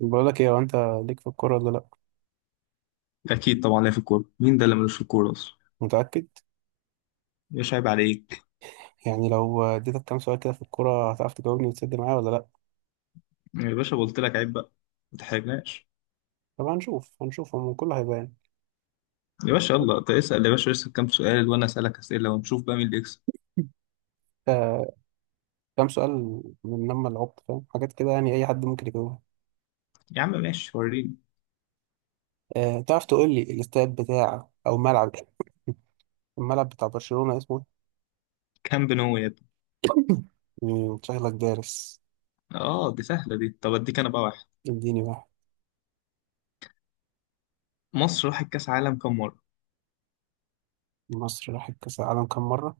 بقول لك ايه؟ هو انت ليك في الكوره ولا لا؟ اكيد طبعا ليا في الكوره. مين ده اللي ملوش في الكوره اصلا؟ متاكد؟ يا باشا عيب عليك. يعني لو اديتك كام سؤال كده في الكوره هتعرف تجاوبني وتسد معايا ولا لا؟ يا باشا قلت لك عيب بقى، ما تحرجناش. طب هنشوف هو كله هيبان. يا باشا يلا، انت اسال يا باشا، اسال كام سؤال وانا اسالك اسئله ونشوف بقى مين اللي يكسب. آه كام سؤال؟ من لما لعبت فاهم حاجات كده، يعني اي حد ممكن يجاوبها. يا عم ماشي، وريني. تعرف تقول لي الاستاد بتاع او ملعب، الملعب بتاع برشلونه اسمه إيه؟ كام بنو يا ابني. شكلك دارس. اه دي سهله دي، طب اديك انا بقى واحد. اديني بقى. مصر راحت كاس عالم كام مره؟ مصر راحت كاس العالم كام مره؟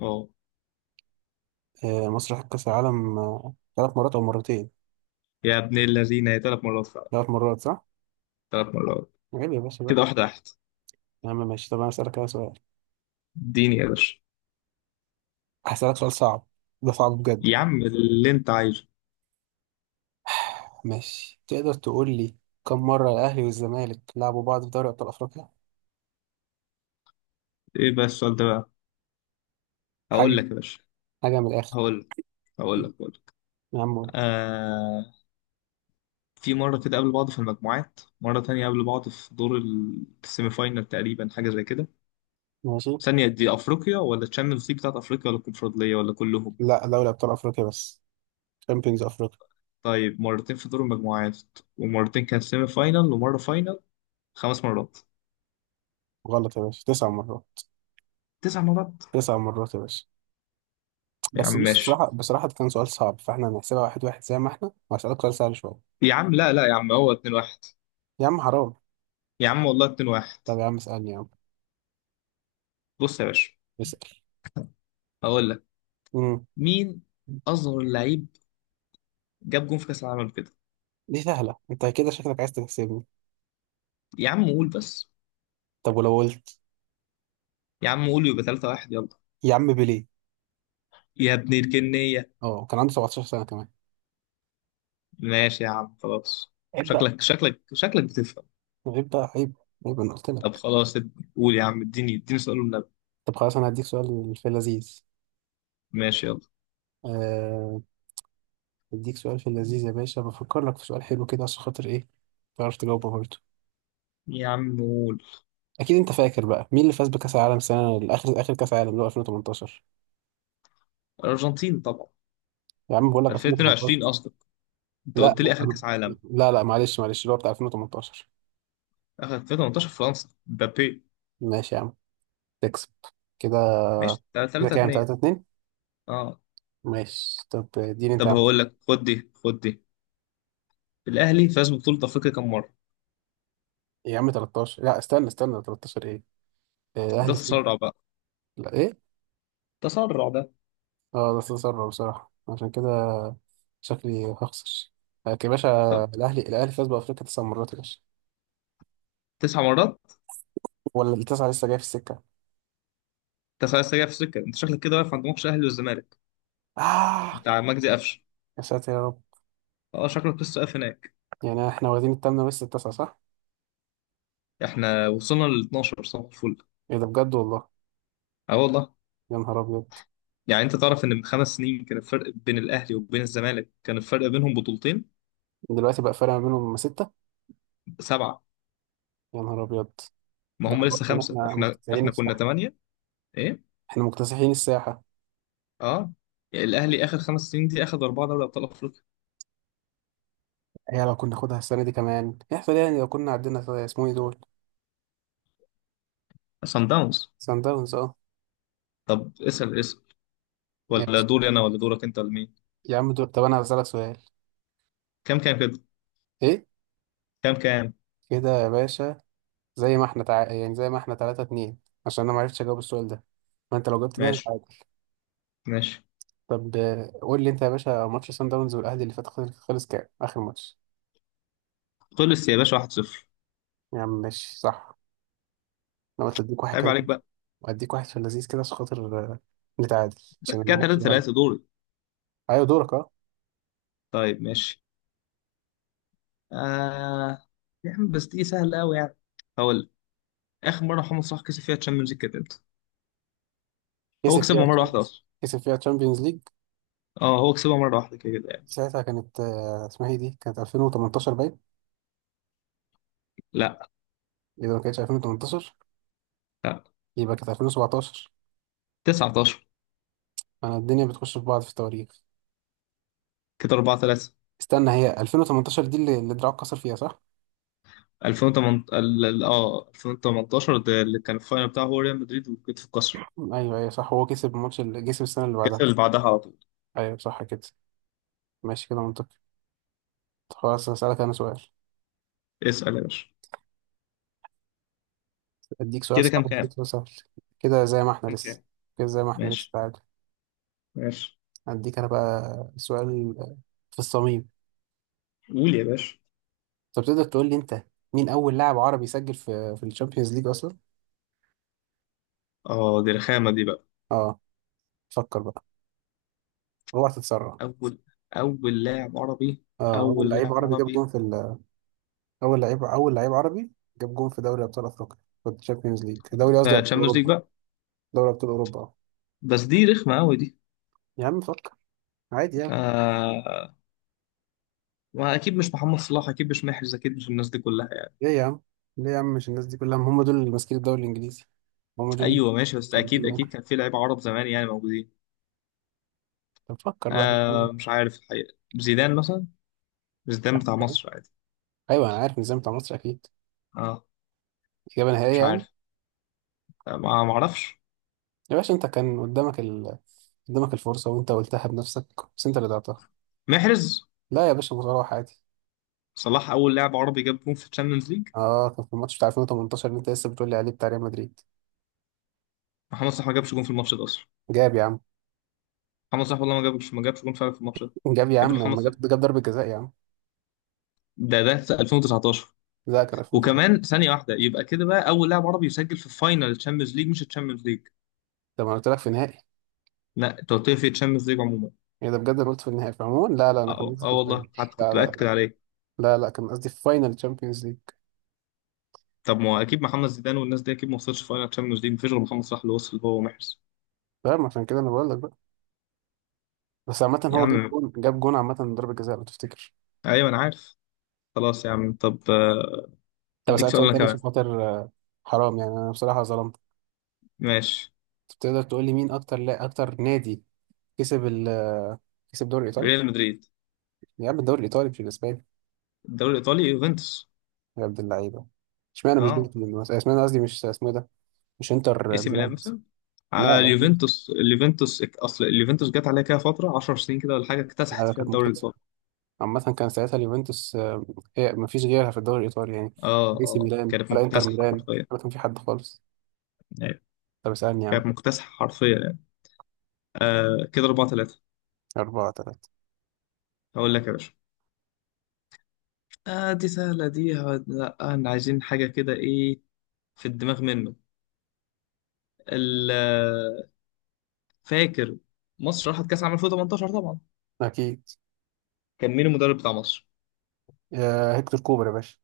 اه آه، مصر راحت كاس العالم، 3 مرات او مرتين. يا ابن الذين، هي ثلاث مرات فعلا، 3 مرات، صح. ثلاث مرات، عيب يا باشا كده بقى. واحده واحده. يا عم ماشي، طب انا اسالك كده سؤال. اديني يا باشا هسألك سؤال صعب، ده صعب بجد. يا عم اللي انت عايزه. ماشي، تقدر تقول لي، كم مرة الأهلي والزمالك لعبوا بعض في دوري أبطال أفريقيا؟ ايه بقى السؤال ده بقى؟ هقول حاجة، لك يا باشا. حاجة من الآخر. هقول لك هقول لك. يا عم قول. آه، في مرة كده قابلوا بعض في المجموعات، مرة تانية قابلوا بعض في دور السيمي فاينال تقريبا، حاجة زي كده. ماشي، ثانية، دي أفريقيا ولا تشامبيونز ليج بتاعت أفريقيا ولا الكونفدرالية ولا كلهم؟ لا دوري أبطال أفريقيا بس، شامبيونز أفريقيا. طيب، مرتين في دور المجموعات، ومرتين كان سيمي فاينال، ومرة فاينال، خمس مرات. غلط يا باشا، 9 مرات. تسع مرات؟ 9 مرات يا باشا. يا عم بس بص، ماشي بصراحة ده كان سؤال صعب، فاحنا هنحسبها واحد واحد زي ما احنا، وهسألك سؤال سهل شوية. يا عم، لا لا يا عم هو 2-1. يا عم حرام. يا عم والله 2-1. طب يا عم اسألني. يا عم بص يا باشا، اسأل. هقول لك. امم مين أصغر لعيب جاب جون في كأس العالم كده؟ دي سهلة، انت كده شكلك عايز تكسبني. يا عم قول بس. طب ولو قلت؟ يا عم قول، يبقى 3-1. يلا يا عم بيليه. يا ابن الجنية. اه، كان عنده 17 سنة كمان. ماشي يا عم خلاص. عيب بقى، شكلك بتفهم. من غير بقى عيب. عيب، انا قلت طب لك. خلاص، قول يا عم، اديني اديني سؤال النبي. طب خلاص، انا هديك سؤال في اللذيذ. ماشي يلا. آه، هديك سؤال في اللذيذ يا باشا، بفكر لك في سؤال حلو كده عشان خاطر تعرف تجاوبه برضه. يا عم قول. اكيد انت فاكر بقى مين اللي فاز بكاس العالم سنه الاخر، اخر كاس العالم اللي هو 2018. الأرجنتين طبعا. يا عم بقول لك 2018. 2022 قصدك؟ انت لا قلت لي آخر كأس عالم. لا لا، معلش معلش، اللي هو بتاع 2018. آخر 2018 فرنسا، مبابي. ماشي يا عم، تكسب كده. ماشي كده 3 كام؟ 2 3-2. اه ماشي طب اديني انت يا طب عم. هقول لك، خد دي خد دي. الأهلي فاز ببطولة أفريقيا كام مرة؟ يا عم 13، لا استنى استنى، 13 ايه؟ ده الاهلي فين؟ تسرع بقى، لا ايه؟ تسرع ده. اه، ده استثمر بصراحة، عشان كده شكلي هخسر. لكن يا باشا، طب الأهلي فاز بأفريقيا 9 مرات يا باشا، تسع مرات؟ ولا التسعة لسه جاية في السكة؟ انت خلاص جاي في سكة، انت شكلك كده واقف عند ماتش الأهلي والزمالك آه بتاع مجدي قفشه. يا ساتر يا رب. اه شكلك لسه واقف هناك. يعني احنا واخدين التامنة ولسه التاسعة، صح؟ احنا وصلنا ل 12 صباح الفل. ايه ده بجد والله؟ اه والله. يا نهار أبيض. يعني انت تعرف ان من خمس سنين كان الفرق بين الاهلي وبين الزمالك، كان الفرق بينهم بطولتين؟ دلوقتي بقى فرق ما بينهم ستة. سبعه. يا نهار أبيض. ما ده هم خلاص لسه إن خمسه، احنا احنا مكتسحين احنا كنا الساحة. ثمانيه. ايه؟ احنا مكتسحين الساحة. اه. الاهلي اخر خمس سنين دي اخد اربعه دوري ابطال افريقيا. هي لو كنا ناخدها السنة دي كمان يحصل إيه يعني؟ لو كنا عدينا، اسمه ايه دول؟ صن داونز. سان داونز، اه. طب اسال اسال، يا ولا باشا. دوري انا ولا دورك انت ولا مين؟ يا عم دول، طب أنا هسألك سؤال. كام كام كده؟ ايه كام كام؟ كده يا باشا؟ زي ما احنا يعني زي ما احنا 3-2. عشان انا ما عرفتش اجاوب السؤال ده، ما انت لو جبت ده انت ماشي عادي. ماشي. طب قول لي انت يا باشا، ماتش سان داونز والاهلي اللي فات خلص، خلص كام اخر ماتش؟ خلص يا باشا 1-0. يا عم ماشي، صح. انا قلت اديك واحد عيب كده، عليك بقى. واديك واحد في اللذيذ كده عشان خاطر نتعادل، بس عشان كده الماتش ده غلط. 3-3 دوري. ايوه دورك، اه. طيب ماشي. آه يا عم بس دي سهله قوي يعني. هقول: اخر مره محمد صلاح كسب فيها تشامبيونز ليج كانت امتى؟ هو كسب فيها، كسبها مره واحده اصلا. كسب فيها تشامبيونز ليج؟ اه هو كسبها مره واحده كده كده يعني. ساعتها كانت، اسمها ايه دي، كانت 2018 باين. لا اذا ما كانتش 2018 لا يبقى كانت 2017. 19. انا الدنيا بتخش في بعض في التواريخ. كده 4-3. استنى، هي 2018 دي اللي دراعه اتكسر فيها، صح؟ 2018 اه، 2018 ده اللي كان الفاينل بتاعه هو ريال مدريد وكتف القصر. ايوه ايوه صح، هو كسب الماتش اللي كسب السنه اللي الكاس بعدها. اللي بعدها على طول. ايوه صح كده. ماشي كده منطقي. خلاص هسألك انا سؤال، اسال يا باشا. اديك سؤال كده كام صعب كام؟ اديك سؤال سهل. كده زي ما احنا كام لسه، كام؟ كده زي ما احنا لسه ماشي تعادل. ماشي. اديك انا بقى سؤال في الصميم. قول يا باشا. طب تقدر تقول لي انت، مين اول لاعب عربي سجل في الشامبيونز ليج اصلا؟ اه دي رخامه دي بقى. اه فكر بقى، اوعى تتسرع. اول اول لاعب عربي اه، اول اول لعيب لاعب عربي جاب جون عربي في اول لعيب، اول لعيب عربي جاب جون في دوري ابطال افريقيا، في الشامبيونز ليج، دوري قصدي في ابطال تشامبيونز ليج اوروبا. بقى. دوري ابطال اوروبا، اه. بس دي رخمه قوي دي. يا عم فكر، عادي يعني. آه، ما اكيد مش محمد صلاح، اكيد مش محرز، اكيد مش الناس دي كلها يعني. ليه يا عم؟ ليه يا عم؟ مش الناس دي كلها هم دول اللي ماسكين الدوري الانجليزي، هم دول اللي ايوه ماشي، بس اكيد بيجيبوا يعني. اكيد كان في لعيبه عرب زمان يعني موجودين. طب فكر بقى. آه مش عارف الحقيقه، زيدان مثلا. زيدان بتاع مصر عادي. ايوه انا عارف النظام بتاع مصر، اكيد. اه اجابه نهائيه مش يعني؟ عارف. آه، ما اعرفش. يا باشا انت كان قدامك قدامك الفرصه وانت قلتها بنفسك، بس انت اللي ضيعتها. محرز. لا يا باشا، مصارعه عادي. صلاح اول لاعب عربي جاب جون في الشامبيونز ليج. اه، كان في الماتش بتاع 2018 اللي انت لسه بتقول لي عليه بتاع ريال مدريد. محمد صلاح ما جابش جون في الماتش ده اصلا. جاب يا عم. محمد صلاح والله ما جابش ما جابش جون فعلا في الماتش ده. جاب يا يا ابني عم، محمد لما صلاح جاب، جاب ضربه جزاء يا عم. ده في 2019. لا كان 2018. وكمان ثانيه واحده، يبقى كده بقى اول لاعب عربي يسجل في فاينل الشامبيونز ليج، مش الشامبيونز ليج. طب انا قلت لك في النهائي. لا، انت قلت لي في الشامبيونز ليج عموما. ايه ده بجد؟ انا قلت في النهائي، فعموما لا لا، انا كان اه. قصدي في آه والله، الفاينل. حتى لا كنت لا باكد لا، عليه. لا لا كان قصدي في فاينل تشامبيونز ليج. طب ما هو اكيد محمد زيدان والناس دي اكيد ما وصلش فاينل تشامبيونز ليج، مفيش غير محمد صلاح اللي وصل هو ومحرز. فاهم، عشان كده انا بقول لك بقى. بس عامة يا هو جاب عم، جون، جاب جون عامة من ضربة جزاء لو تفتكر. ايوه انا عارف. خلاص يا عم. طب، طب اديك اسألك سؤال سؤال انا تاني كمان. عشان خاطر حرام، يعني انا بصراحة ظلمت. ماشي. تقدر تقول لي مين اكتر، لا اكتر نادي كسب ال آه، كسب الدوري الايطالي؟ ريال مدريد. يا عم الدوري الايطالي مش الاسباني. الدوري الايطالي يوفنتوس. يا عبد اللعيبة. اشمعنى مش اه دورتموند مثلا، اشمعنى قصدي مش اسمه إيه ده، مش اي انتر سي ميلان ميلان بس. مثلا. لا، اليوفنتوس اصل اليوفنتوس جت عليها كده فتره 10 سنين كده ولا حاجه، اكتسحت فيها كانت الدوري مكتسحة. الايطالي. عامة كان ساعتها اليوفنتوس، هي مفيش غيرها في الدوري الايطالي يعني. اه اي سي اه ميلان كانت ولا انتر مكتسحه ميلان حرفيا. ولا كان في حد خالص. أيوة. طب اسألني يا عم. كانت مكتسحه حرفيا يعني. آه كده 4-3. أربعة تلاتة. هقول لك يا باشا. آه دي سهلة دي، لا احنا عايزين حاجة كده. ايه في الدماغ منه. ال- فاكر مصر راحت كأس عام 2018 طبعا؟ أكيد. كان مين المدرب بتاع مصر؟ يا هيكتور كوبر يا باشا.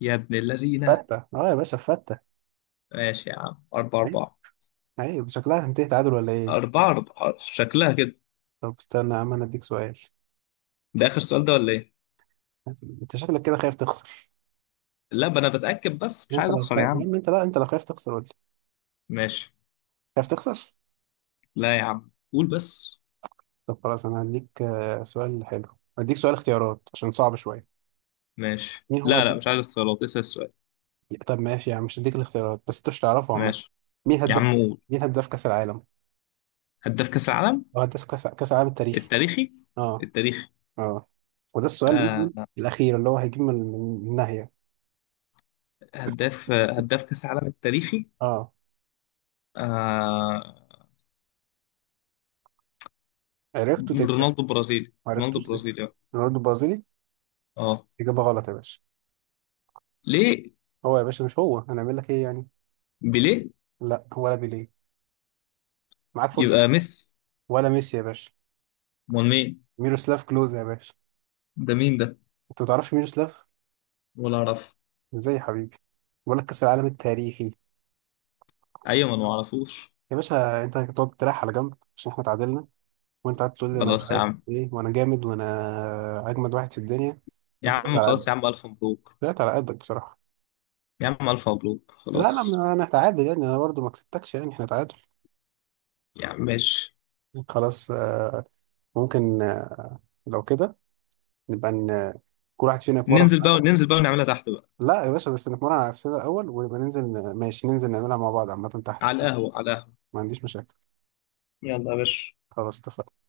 يا ابن اللذينة. فتة، اه يا باشا فتة. ماشي يا عم، أربعة عيب، أربعة. عيب. شكلها هتنتهي تعادل ولا ايه؟ أربعة أربعة شكلها كده. طب استنى يا عم انا اديك سؤال. ده آخر سؤال ده ولا إيه؟ انت شكلك كده خايف تخسر. لا بقى، أنا بتأكد بس، مش يعني انت عايز لو أخسر يا خايف يا عم. عم، انت لا، انت لو خايف تخسر قول لي ماشي. خايف تخسر. لا يا عم قول بس. طب خلاص انا هديك سؤال حلو، هديك سؤال اختيارات عشان صعب شويه. ماشي. مين هو لا لا مش هدف، عايز اختيارات، اسأل السؤال. طب ماشي يا عم مش هديك الاختيارات، بس انت مش تعرفه عامه. ماشي مين يا هداف، عم قول. مين هداف كاس العالم، هداف كأس العالم او هداف كاس، كاس العالم التاريخي. التاريخي اه. التاريخي. اه وده السؤال ايه، آه. الاخير اللي هو هيجيب من النهايه. هداف كأس العالم التاريخي. اه، آه عرفته تكسب. رونالدو برازيلي، ما رونالدو عرفتوش ده، برازيلي. اه رونالدو البرازيلي. اه. إجابة غلط يا باشا. ليه؟ هو يا باشا مش هو، هنعمل لك إيه يعني؟ بيليه. لا ولا بيليه. معاك فرصة. يبقى ميسي. ولا ميسي يا باشا. امال مين؟ ميروسلاف كلوز يا باشا. ده مين ده؟ أنت ما تعرفش ميروسلاف؟ ولا اعرف. إزاي يا حبيبي، بقول لك كأس العالم التاريخي. ايوه ما أنا ما اعرفوش. يا باشا أنت هتقعد تريح على جنب عشان إحنا تعادلنا، وأنت قاعد تقول لي أنا مش خلاص يا عارف عم. إيه، وأنا جامد وأنا أجمد واحد في الدنيا. يا ما طلعت عم على خلاص قدك، يا عم، الف مبروك. طلعت على قدك بصراحة. يا عم الف مبروك لا لا، خلاص. ما أنا هتعادل يعني، أنا برضه ما كسبتكش يعني، إحنا تعادل. يا عم ماشي. خلاص ممكن لو كده نبقى كل واحد فينا يتمرن ننزل على بقى نفسه. ننزل بقى، ونعملها تحت بقى. لا يا باشا، بس نتمرن على نفسنا الأول ونبقى ننزل، ماشي ننزل نعملها مع بعض عامة تحت. على القهوة على القهوة. ما عنديش مشاكل. يلا يا باشا. خلاص اتفقنا.